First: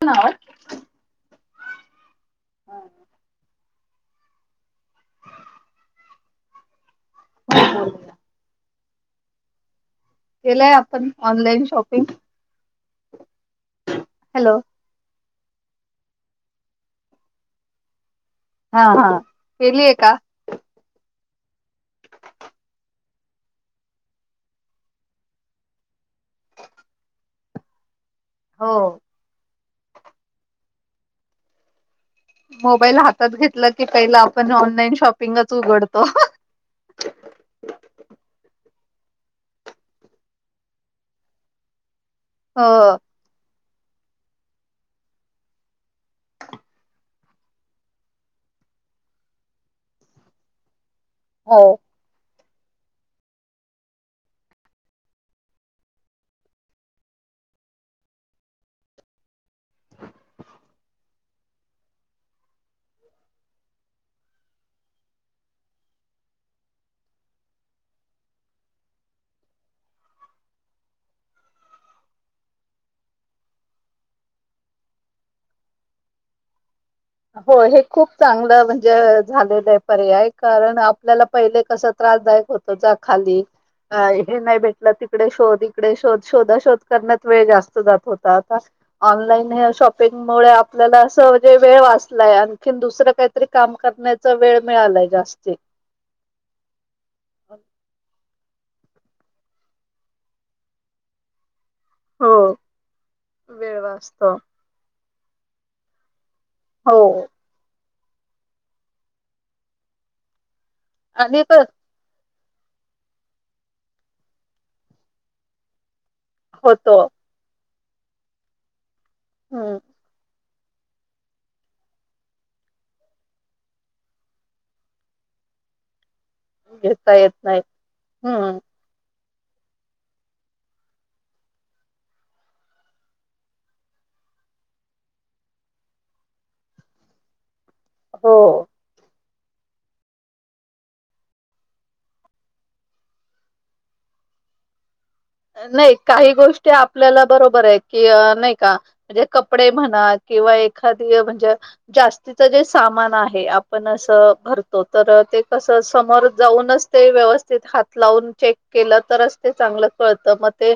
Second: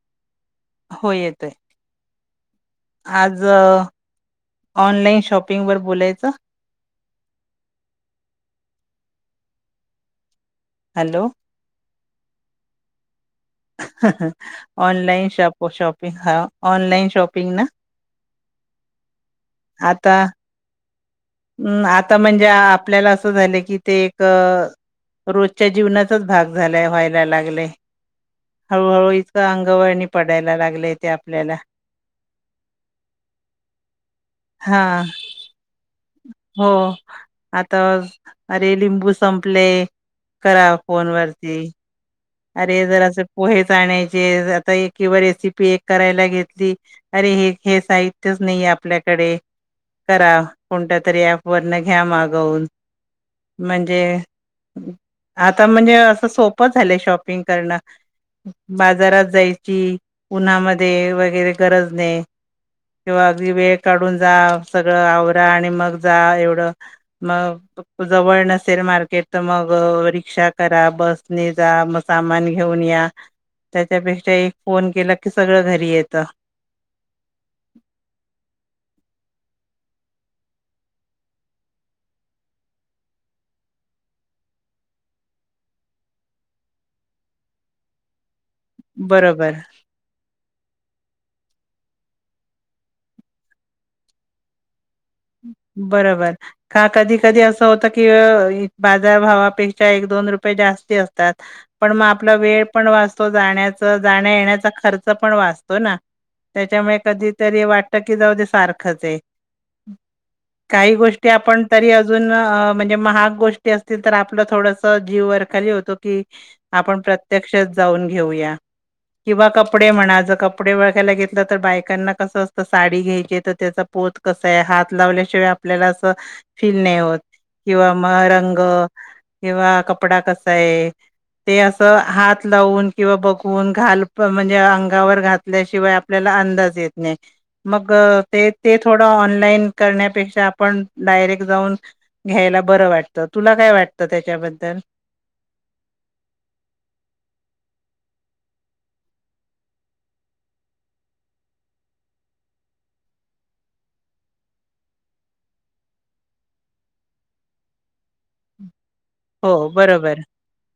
येतोय ना आवाज? हो, येत आहे. आज ऑनलाइन शॉपिंग वर बोलायचं? [unintelligible] केलाय, आपण हॅलो. Online shopping? ह हं हॅलो ऑनलाइन शॉप- शॉपिंग हा ऑनलाइन शॉपिंग ना? हा हा, केलीय का? हम आता म्हणजे आपल्याला असं झालं की ते एक रोजच्या जीवनाचाच भाग झालाय, व्हायला लागलाय. हळूहळू इतकं अंगवळी पडायला लागलय तेे आपल्याला मोबाईल हातात घेतला की पहिलं आपण हा ऑनलाईन शॉपिंगच उघडतो. हो आता [unintelligible] ते लिंबू संपले करा फोन वरती हो अरे जर असं पोहेच च आणायचे आता किंवा रेसिपी एक करायला घेतली अरे हे साहित्यच नाहीये. आपल्याकडे करा कोणत्या तरी ॲप हो वरनं घ्या मग जाऊन म्हणजे आता म्हणजे असं सोपं झालंय शॉप पिंग करण बाजारात जायची उन्हामध्ये वगेरे वगैरे गरज नाही. किंवा अगदी वेळ काढून जा, सगळं आवरा आणि मग जा एवढं मग जवळ नसेल मार्केट तर मग रिक्षा करा बसने जा मग सामान घेऊन या. त्याच्यापेक्षा एक फोन केला की सगळं घरी येत. हो हे खूप चांगलं म्हणजे झालेलं आहे, पर्याय कारण आपल्याला पहिले कस त्रास? त्रासदायक होत जा खाली अ हे नाही भेटलं तिकडे शोध इकडे, शोध शोधा शोध करण्यात वेळ जास्त जात होता. बरोबर ऑनलाईन ह्या शॉपिंग मुळे आपल्याला असं म्हणजे वेळ वाच लाय आणखीन दुसरं काहीतरी काम करण्याचा वेळ मिळालाय. जास्ती बरोबर का कधी कधी असं होत की, अ बाजारभवापेक्षा एक दोन रुपये जास्ती असतात. पण मग आपला हो वेळ पण वाचतो, वेळ जाण्याच वाचतो जाण्यायेण्याचा खर्च पण वाचतो ना. त्याच्यामुळे हो कधीतरी वाटत की जाऊ दे सारखंच हाए काही गोष्टी आणि आपण तर तरी अजून अं म्हणजे महाग गोष्टी असतील, तर आपलं थोडस जीव वरखाली होतो. हुं कि होतो आपण प्रत्यक्षच जाऊन घेऊया किंवा हम्म कपडे म्हणा ज कपडे ओळखायला घेतला तर बायकांना कसं असतं, साडी घ्यायचे तर त्याचा पोत कस तय हात लावल्याशिवाय आपल्याला. अ फील नाही घेता होत येत नाही किंवा म हम्म रंग. किंवा कपडा कसा हाए? ते असं हात लावून किंवा बघवून घाल म्हणजे, अंगावर घातल्याशिवाय आपल्याला अंदाज येत नाही मग हो ते ते थोडं ऑनलाइन करण्यापेक्षा आपण डायरेक्ट जाऊन घ्यायला बर वाटत. तुला काय वाटत? त्याच्याबद्दल. नाही काही गोष्टी आपल्याला बरोबर आहे, की नाही का म्हणजे कपडे म्हणा किंवा एखादी म्हणजे जास्तीच जे सामान आहे, आपण असं भरतो तर अ ते कस समोर जाऊनच ते व्यवस्थित हात लावून चेक केलं तरच ते हो चांगलं बरोबर कळत मग ते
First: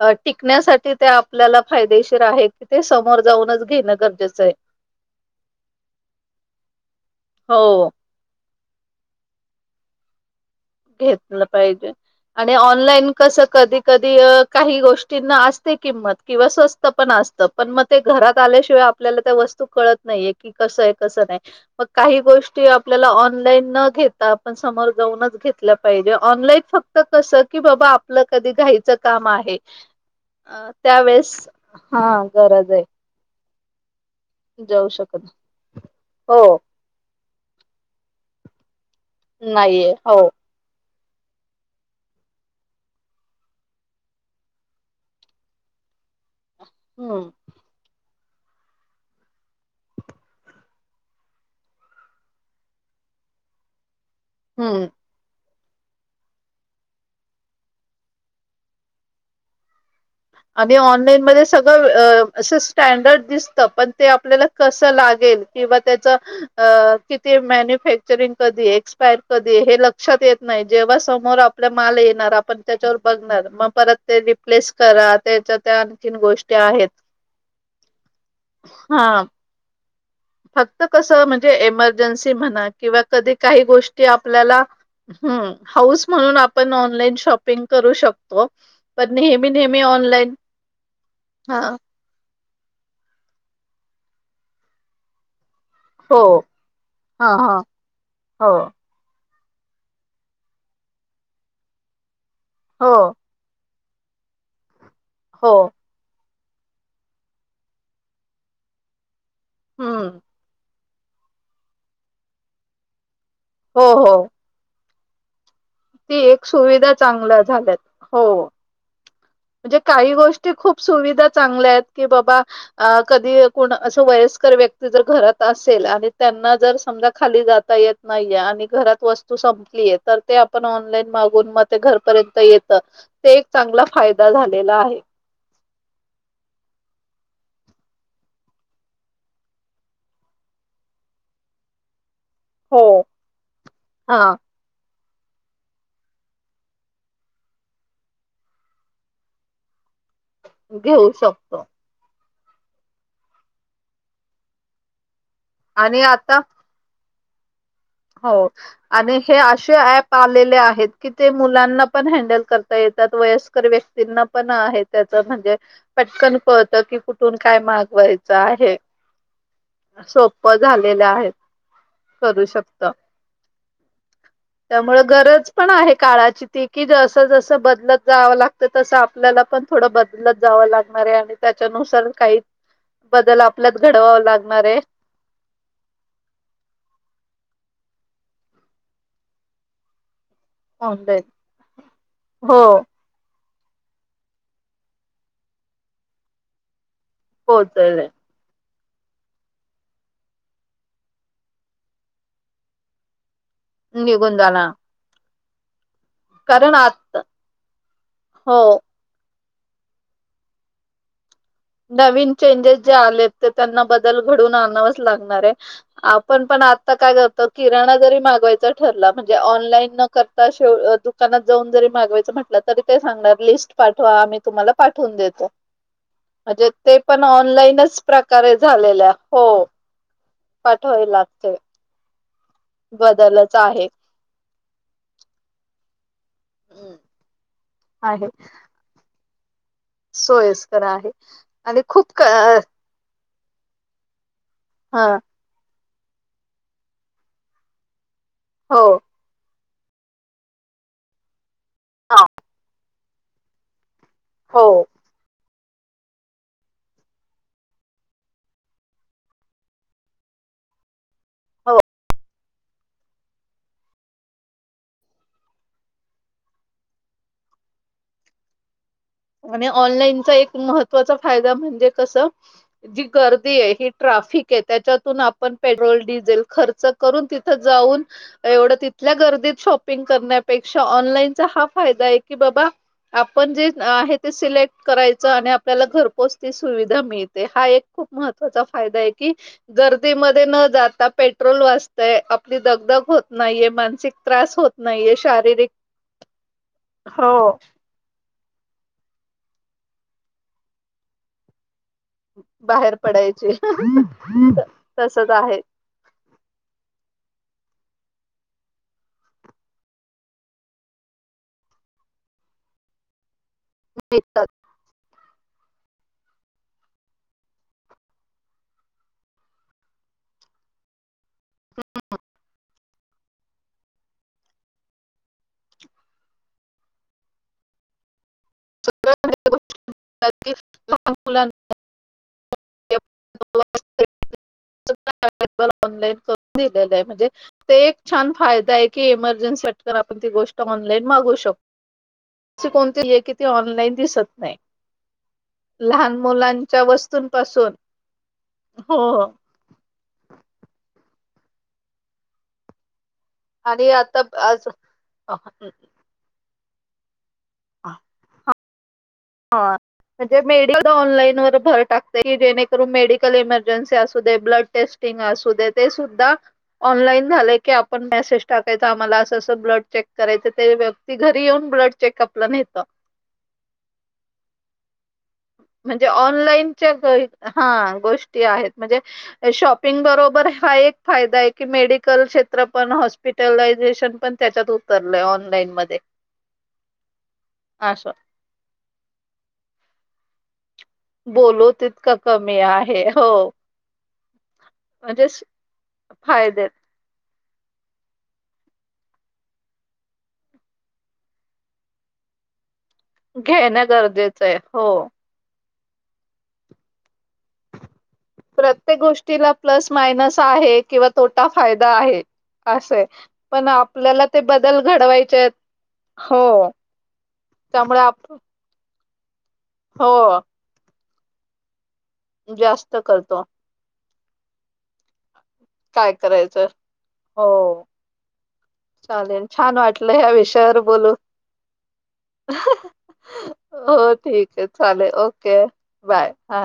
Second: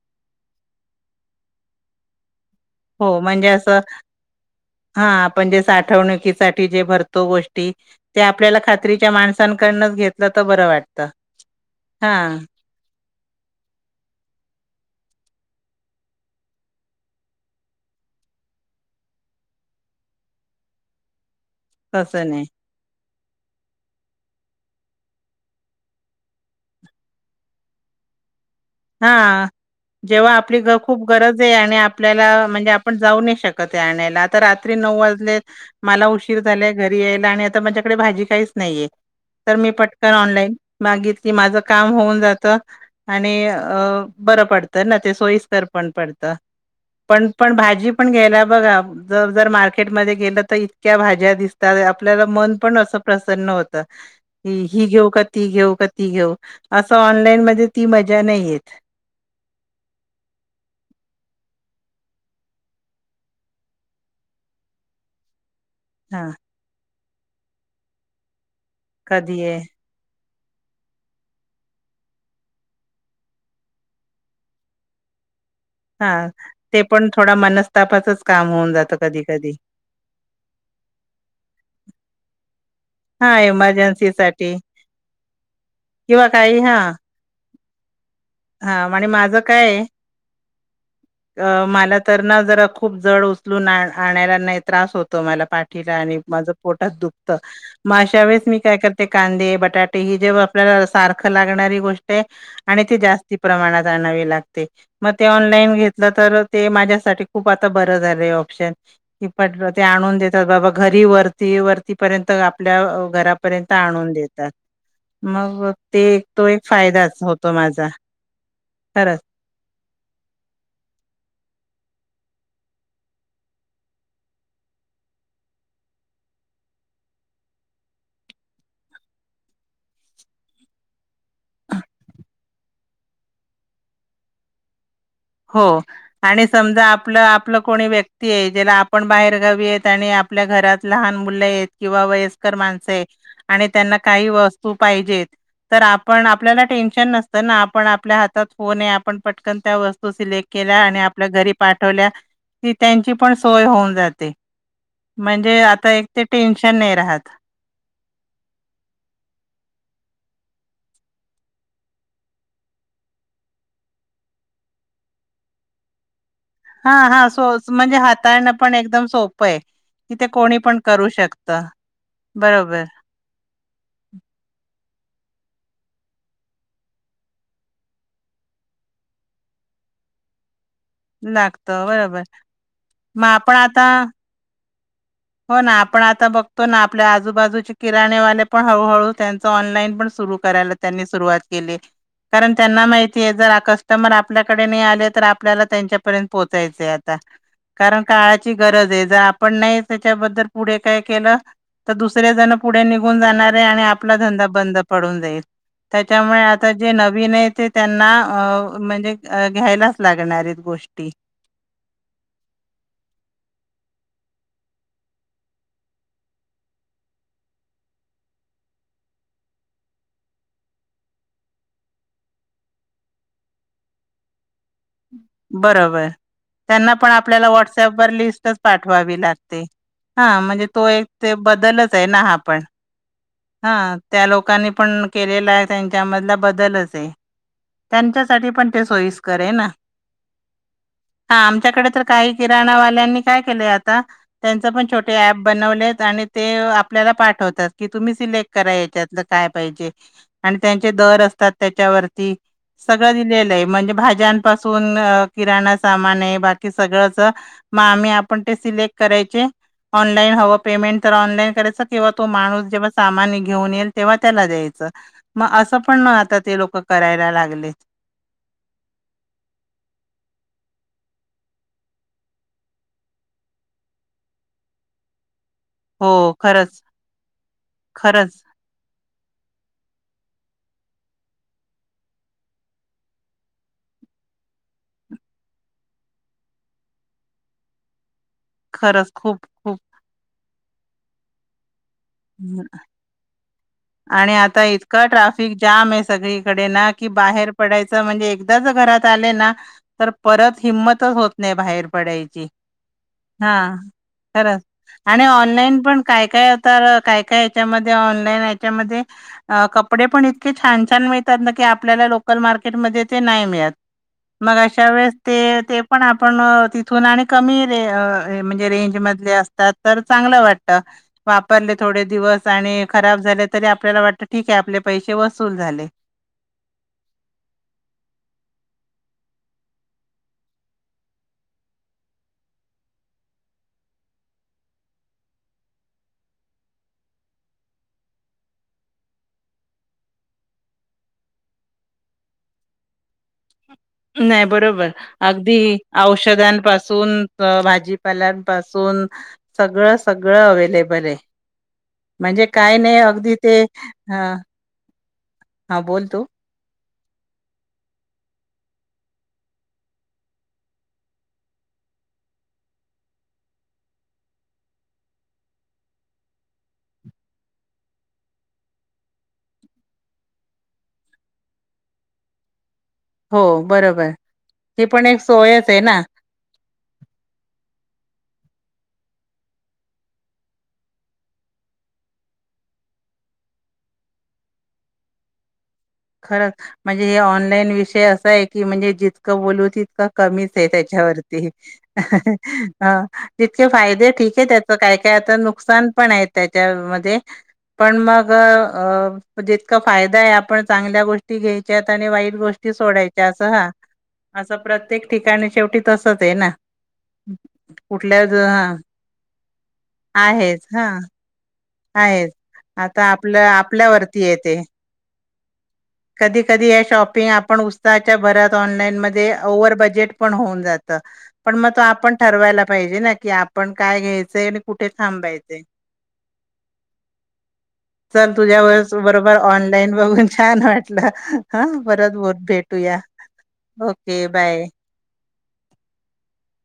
अ टिकण्यासाठी ते आपल्याला फायदेशीर आहे की, ते हो समोर म्हणजे जाऊनच असं घेणं गरजेचं आहे. हा आपण जे साठवणुकीसाठी जे भरतो गोष्टी हो त्या. आपल्याला खात्रीच्या माणसांकडनच घेतलं. तर बरं वाटतं घेतलं पाहिजे हा आणि ऑनलाईन कस कधी कधी काही गोष्टी तेणा असतय किंमत किंवा स्वस्त पण असत पण, मग ते घरात आल्याशिवाय आपल्याला त्या वस्तू कळत नाही. नाहीए की कसं आहे. कसं नाही. मग काही तसं नाही गोष्टी आपल्याला ऑनलाईन न न घेता आपण समोर जाऊनच घेत. घेतलं पाहिजे ऑनलाईन फक् घात कस, की बाबा आपलं कधी घाईचं काम हा आहे. जेव्हा आपली खूप ग त्यावेेळेस गरज आहे, आणि हा आपल्याला म्हणजे गरज आहे आपण जाऊ नाही शकत. आणायला रात्री जाऊ नऊ शकत वाजले मला उशीर हो झाला घरी यायला आणि आता माझ्याकडे भाजी काहीच नाहीये तर मी नाहीये पटकन हो ऑनलाईन मागितली माझं काम होऊन जात आणि अ बर पडत ना, ते सोईस्कर पण पडत, हम्म पण पण भाजी- पण घ्यायला बगा, मार्केट मध्ये गेलं तर इतक्या भाज्या दिसतात, आपल्याला मन पण अस प्रसन्न होत. हम्म ही घेऊ का? ती घेऊ का ती घेऊ? असं ऑनलाईन मध्ये ती मजा नाहीेये आणि ऑनलाईन मध्ये सगळं असं स्टँडर्ड दिसतं पण ते आपल्याला कसं लागेल? किंवा त्याच हा किती मॅन्युफॅक्चरिंग कधी एक्सपायर कधी हे लक्षात येत. नाही जेव्हा समोर आपल्या माल येणार, आपण त्याच्यावर बघणार, मग परत ते रिप्लेस करा त्याच्या त्या हा, आणखीन गोष्टी ते आहेत पण थोडा मनस्तापाचच काम होऊन जातं कधी हा कधी फक्त कसं म्हणजे, एमर्जन्सी म्हणा किंवा हा कधी काही गोष्टी इमर्जन्सी साठी आपल्याला हाऊस किंवा म्हणून काही आपण हा ऑनलाईन शॉपिंग करू शकतो, हा आणि पण माझं नेहमी काय आहे नेहमी ऑन ऑनलाइन अ मला तर ना, जर खूप जड उचलून आणायला नाही त्रास होतो मला पाठ हो माझ पोट हा दुखत, हा अशा वेळेस हो मी काय करते कांदे, बटाटे, ही जेव्हा आपल्याला सारखं लागणारी गोष्ट आहे, आणि ते हो जास्ती प्रमाणात. आणावी लागते, मग ती हो ऑनलाईन घेतल तर ते माझ्यासाठी खूप आता बरं झालंय ऑप्शन ते हम्म आणून देतात बाबा घरी वरती वरतीपर्यंत आपल्या घरापर्यंत हो आणून हो देतात. मग ते, ती तो एक सुविधा फायदाच चांगल्या होतो झाल्यात माझा. हो खरंच म्हणजे काही गोष्टी खूप सुविधा चांगल्या आहेत, की बाबा कधी अस व्यय व्यक्ती जर घरात असेल, आणि त्यांना जर समजा खाली जाता येत नाहीये आणि घरात वस्तू संपलीये, तर ते आपण ऑनलाईन मागून मध्ये घरपर्यंत येतं ते एक चांगला फायदा झालेला आहे. हो, आणि समजा आपलं आपलं कोणी व्यक्ती आहे ज्याला आपण बाहेर गावीेत आणि आपल्या घरात लहान मुले आहेत, किंवा वयस्कर हो माणस आहे आणि त्यांना काही हा वस्तू पाहिज तर आपण आपल्याला टेन्शन नसतं ना, आपण आपल्या हातात फोने आपण पटकन त्या वस्तू तो सिलेट केल्या, आणि घेऊ आपल्या घरी शकतो पाठवल्या. ती त्यांची पण सोय होऊन जाते, म्हणजे आता एक ते टेन्शन नाही राहत. हो. आणि हे असे ऍप आलेले आहेत की, ते मुलांना पण हँडल करता येत. वयस्कर व्यक्तींना पण आहे, त्याच म्हणजे पटकन कळत हा की हा कुठून सो काय म्हणजे मागवायचं हाताळणं पण आहे. एकदम सोपं आहे. कि ते सोप कोणी पण करू झालेल्या आहे, शकत करू बरोबर शकतो त्यामुळे गरज पण आहे, काळाची ती की जसं जसं बदलत जावं लागतं तसं आपल्याला पण थोडं बदलत जावं लागत [unintelligible] आणि लागत त्याच्यानुसार बरोबर काही मग बदल आपण आपल्यात आता घडवावा लागणार आहे. हो ना, आपण आता बघतो ना आपल्या आजूबाजूचे किराणेवाले पण हळूहळू त्यांच ऑनलाईन पण सुरू करायला त्यांनी ऑनलाईन सुरुवात केली, कारण हो त्यांना माहिती जर आता कस्टमर आपल्याकडे नाही आले तर, आपल्याला त्यांच्या पर्यंत पोहोचायच आहे आता कारण पोहोचले काळाची गरज आहे. जर आपण नाही त्याच्याबद्दल पुढे काय केलं तर दुसऱ्या जण पुढे निघून जाणार. आणि आपला निघून धंदा जाणार बंद पडून जाईल. त्याच्यामुळे आता जे नवीन आहे ते त्यांना हो अ म्हणजे, अ घ्यायलाच लागणार आहेत. गोष्टी नवीन चेंजेस जे आले ते त्यांना बदल घडून आणावच लागणार आहे. आपण पण आ काय करतो किराणा जरी मागवायचा ठरला, म्हणजे ऑनलाईन न करता दुकानात जाऊन जरी मागवायचे म्हणलं तरी, ते सांगणार लिस्ट पाठवा आम्ही तुम्हाला पाठवुन देऊ बरोबर, त्यांना पण आपल्याला ऑनलाईनच वॉट्सअपवर लिस्टच प्रकारे झालेल्या पाठवावी हो लागते. हा, म्हणजे तो पाठवाय एक ते लागते. बदलच आहे. हो, ना हा पण बदलच हा आहे त्या लोकांनी पण केलेला आहे त्यांच्या मधला बदलच आहे, आहे त्यांच्यासाठी पण ते सोयीस्कर आहे ना. सोयस्कर आहे. हा, आणि आमच्याकडे तर खूप क काही किराणावाल्यांनी काय केलय? आता त्यां पण हा छोट ॲप बनवले आहेत आणि ते आपल्याला पाठवतात तुम्ही सिलेक्ट करा हो याच्यातल काय पाहिजे? आणि त्यांचे दर असतात. त्याच्यावरती सगळं दिलेलं आहे. म्हणजे भाज्या हो पासुन किराणा सामान आहे. बाकी सगळंच मग आम्ही आपण ते सिलेक्ट करायचे. ऑनलाईन हवं पेमेंट तर ऑनलाईन करायच हो किंवा तो माणूस जेव्हा सामान घेऊन येईल. तेव्हा त्याला द्यायचं मग असं पण आता ते लोक करायला लागले. [unintelligible] आणि ऑनलाईनचा एक महत्त्वाचा फायदा म्हणजे कस? जी गर्दी आहे. ही ट्राफिक फीक ये त्याच्यातुन पेट्रोल हो डिझेल खरंच खर्चून तेथ जावून खरंच आपल्या गर्दीत शॉपिंग करण्यापेक्षा ऑनलाईनचा हा फायदा आहे, की बाबा आपण जे आहे. ते सिलेक्ट करायचं आणि आपल्याला घरपोच ती सुविधा मिळते. हा एक खूप महत्त्वाचा फायदा आहे खरंच की खूप खूप गर्दीमध्ये न जाता पेट्रोल वाच ते आपली हं, दगदग होत नाहीये. मानसिक आणि त्रास आता होत इतका नाहीये. ट्राफिक शारीरिक जाम आहे सगळीकडे ना की हो बाहेर पडायच म्हणजे एकदा ज घरात आले ना तर परत हिंमतच होत नाही, बाहेर पडायची... बाहेर पडायचे हा खर तसच आहे ऑनलाईन पण काय काय? काय कायच्या ऑनलानच्या कपडे पण इतके छान छान मिळतात. ना आपल्याला लोकल मार्केट मध्ये नाही मिळत. मग अशा वेळेस ते ते पण आपण तिथून आणि कमी र म्हणजे रेंज मधले असतात. तर चांग वाट वाटत थोडे दिवस आणि खराब झाले. तरी आपल्याला वाटत ठीके आपले पैसे वसूल झाले. [unintelligible] सगळ्याच गोष्टीत लहान मुलांना [inaudible] [inaudible] अवेलेबल ऑनलाईन करून म्हणजे ते एक छान फायदा आहे की इमर्जन्सी वाट गोष्ट ऑनलाइन मागवू शकतो... अशी कोणती नाहीये की ती ऑनलाईन नाही बरोबर अगदी लहान मुलांच्या औषधांपासून, वस्तूंपासून हो भाजीपाल्यांपासून सगळं सगळं अवे्लेबल म्हणजे काही नाही अ ते आणि आता ह आज हा बोलतो हो म्हणजे मेड ऑनलाईन वर भर टाकते की जेणेकरून मेडिकल इमर्जन्सी असू दे ब्लड टेस्ट ऑलान झा आप म टाय आ् करायच ते व्यक्ती घरी येऊन ब्लड चेकअपला नेतं हो बरोबर ते पण एक सोयच आहे ना. म्हणजे ऑनलाईनच्या हा णा म क हॉपिटलाझेशन पण त्याच्यात उतरलंय ऑनलाईन म खरं म्हणजे हे ऑनलाईन विषय असं असा आहे की म्हणजे जितकं बोलू तितकं कमीच त्याच्यावरती बोलू तितकं कमी आहे हो जितके फायदे ठीक आहे त्याच काय काय म्हणजे आता न स- नुकसान पण आहे फायदे त्याच्यामध्ये पण मग अ जितका फायदा आहे आपण चांगल्या गोष्टी घ्यायच्यात आणि वाईट गोष्टी सोडायच्या असं हा घेणं गरजेचं आहे असं हो प्रत्येक ठिकाणी शेवटी तसच आहे ना कुठल्या ज हा प्रत्येक गोष्टीला प्लस मायनस आहेच आहे हा किंवा तोटा फायदा आहे असं आता आहे आपलं पण आपल्यावररती आपल्याला य ते बदल घडवायचे आहेत हो कधी कधी या शॉपिंग आपण त्यामुळे उत्साहाच्या आप भरात ऑनलाईन म हो [inaudible] ठरवायला जास्त पाहिजे ना की करतो आपण काय घ्यायचंय आणि कुठे थांबायचे काय करायचं हो चल तुझ्या वळेस बरोबर चालेल छान ऑनलाईन वाटलं बघून ह्या छान विषयावर वाटलं बोलून. ह परत ब भेटूया हो ओके ठीक बाय. आहे चालेल ओके बाय हा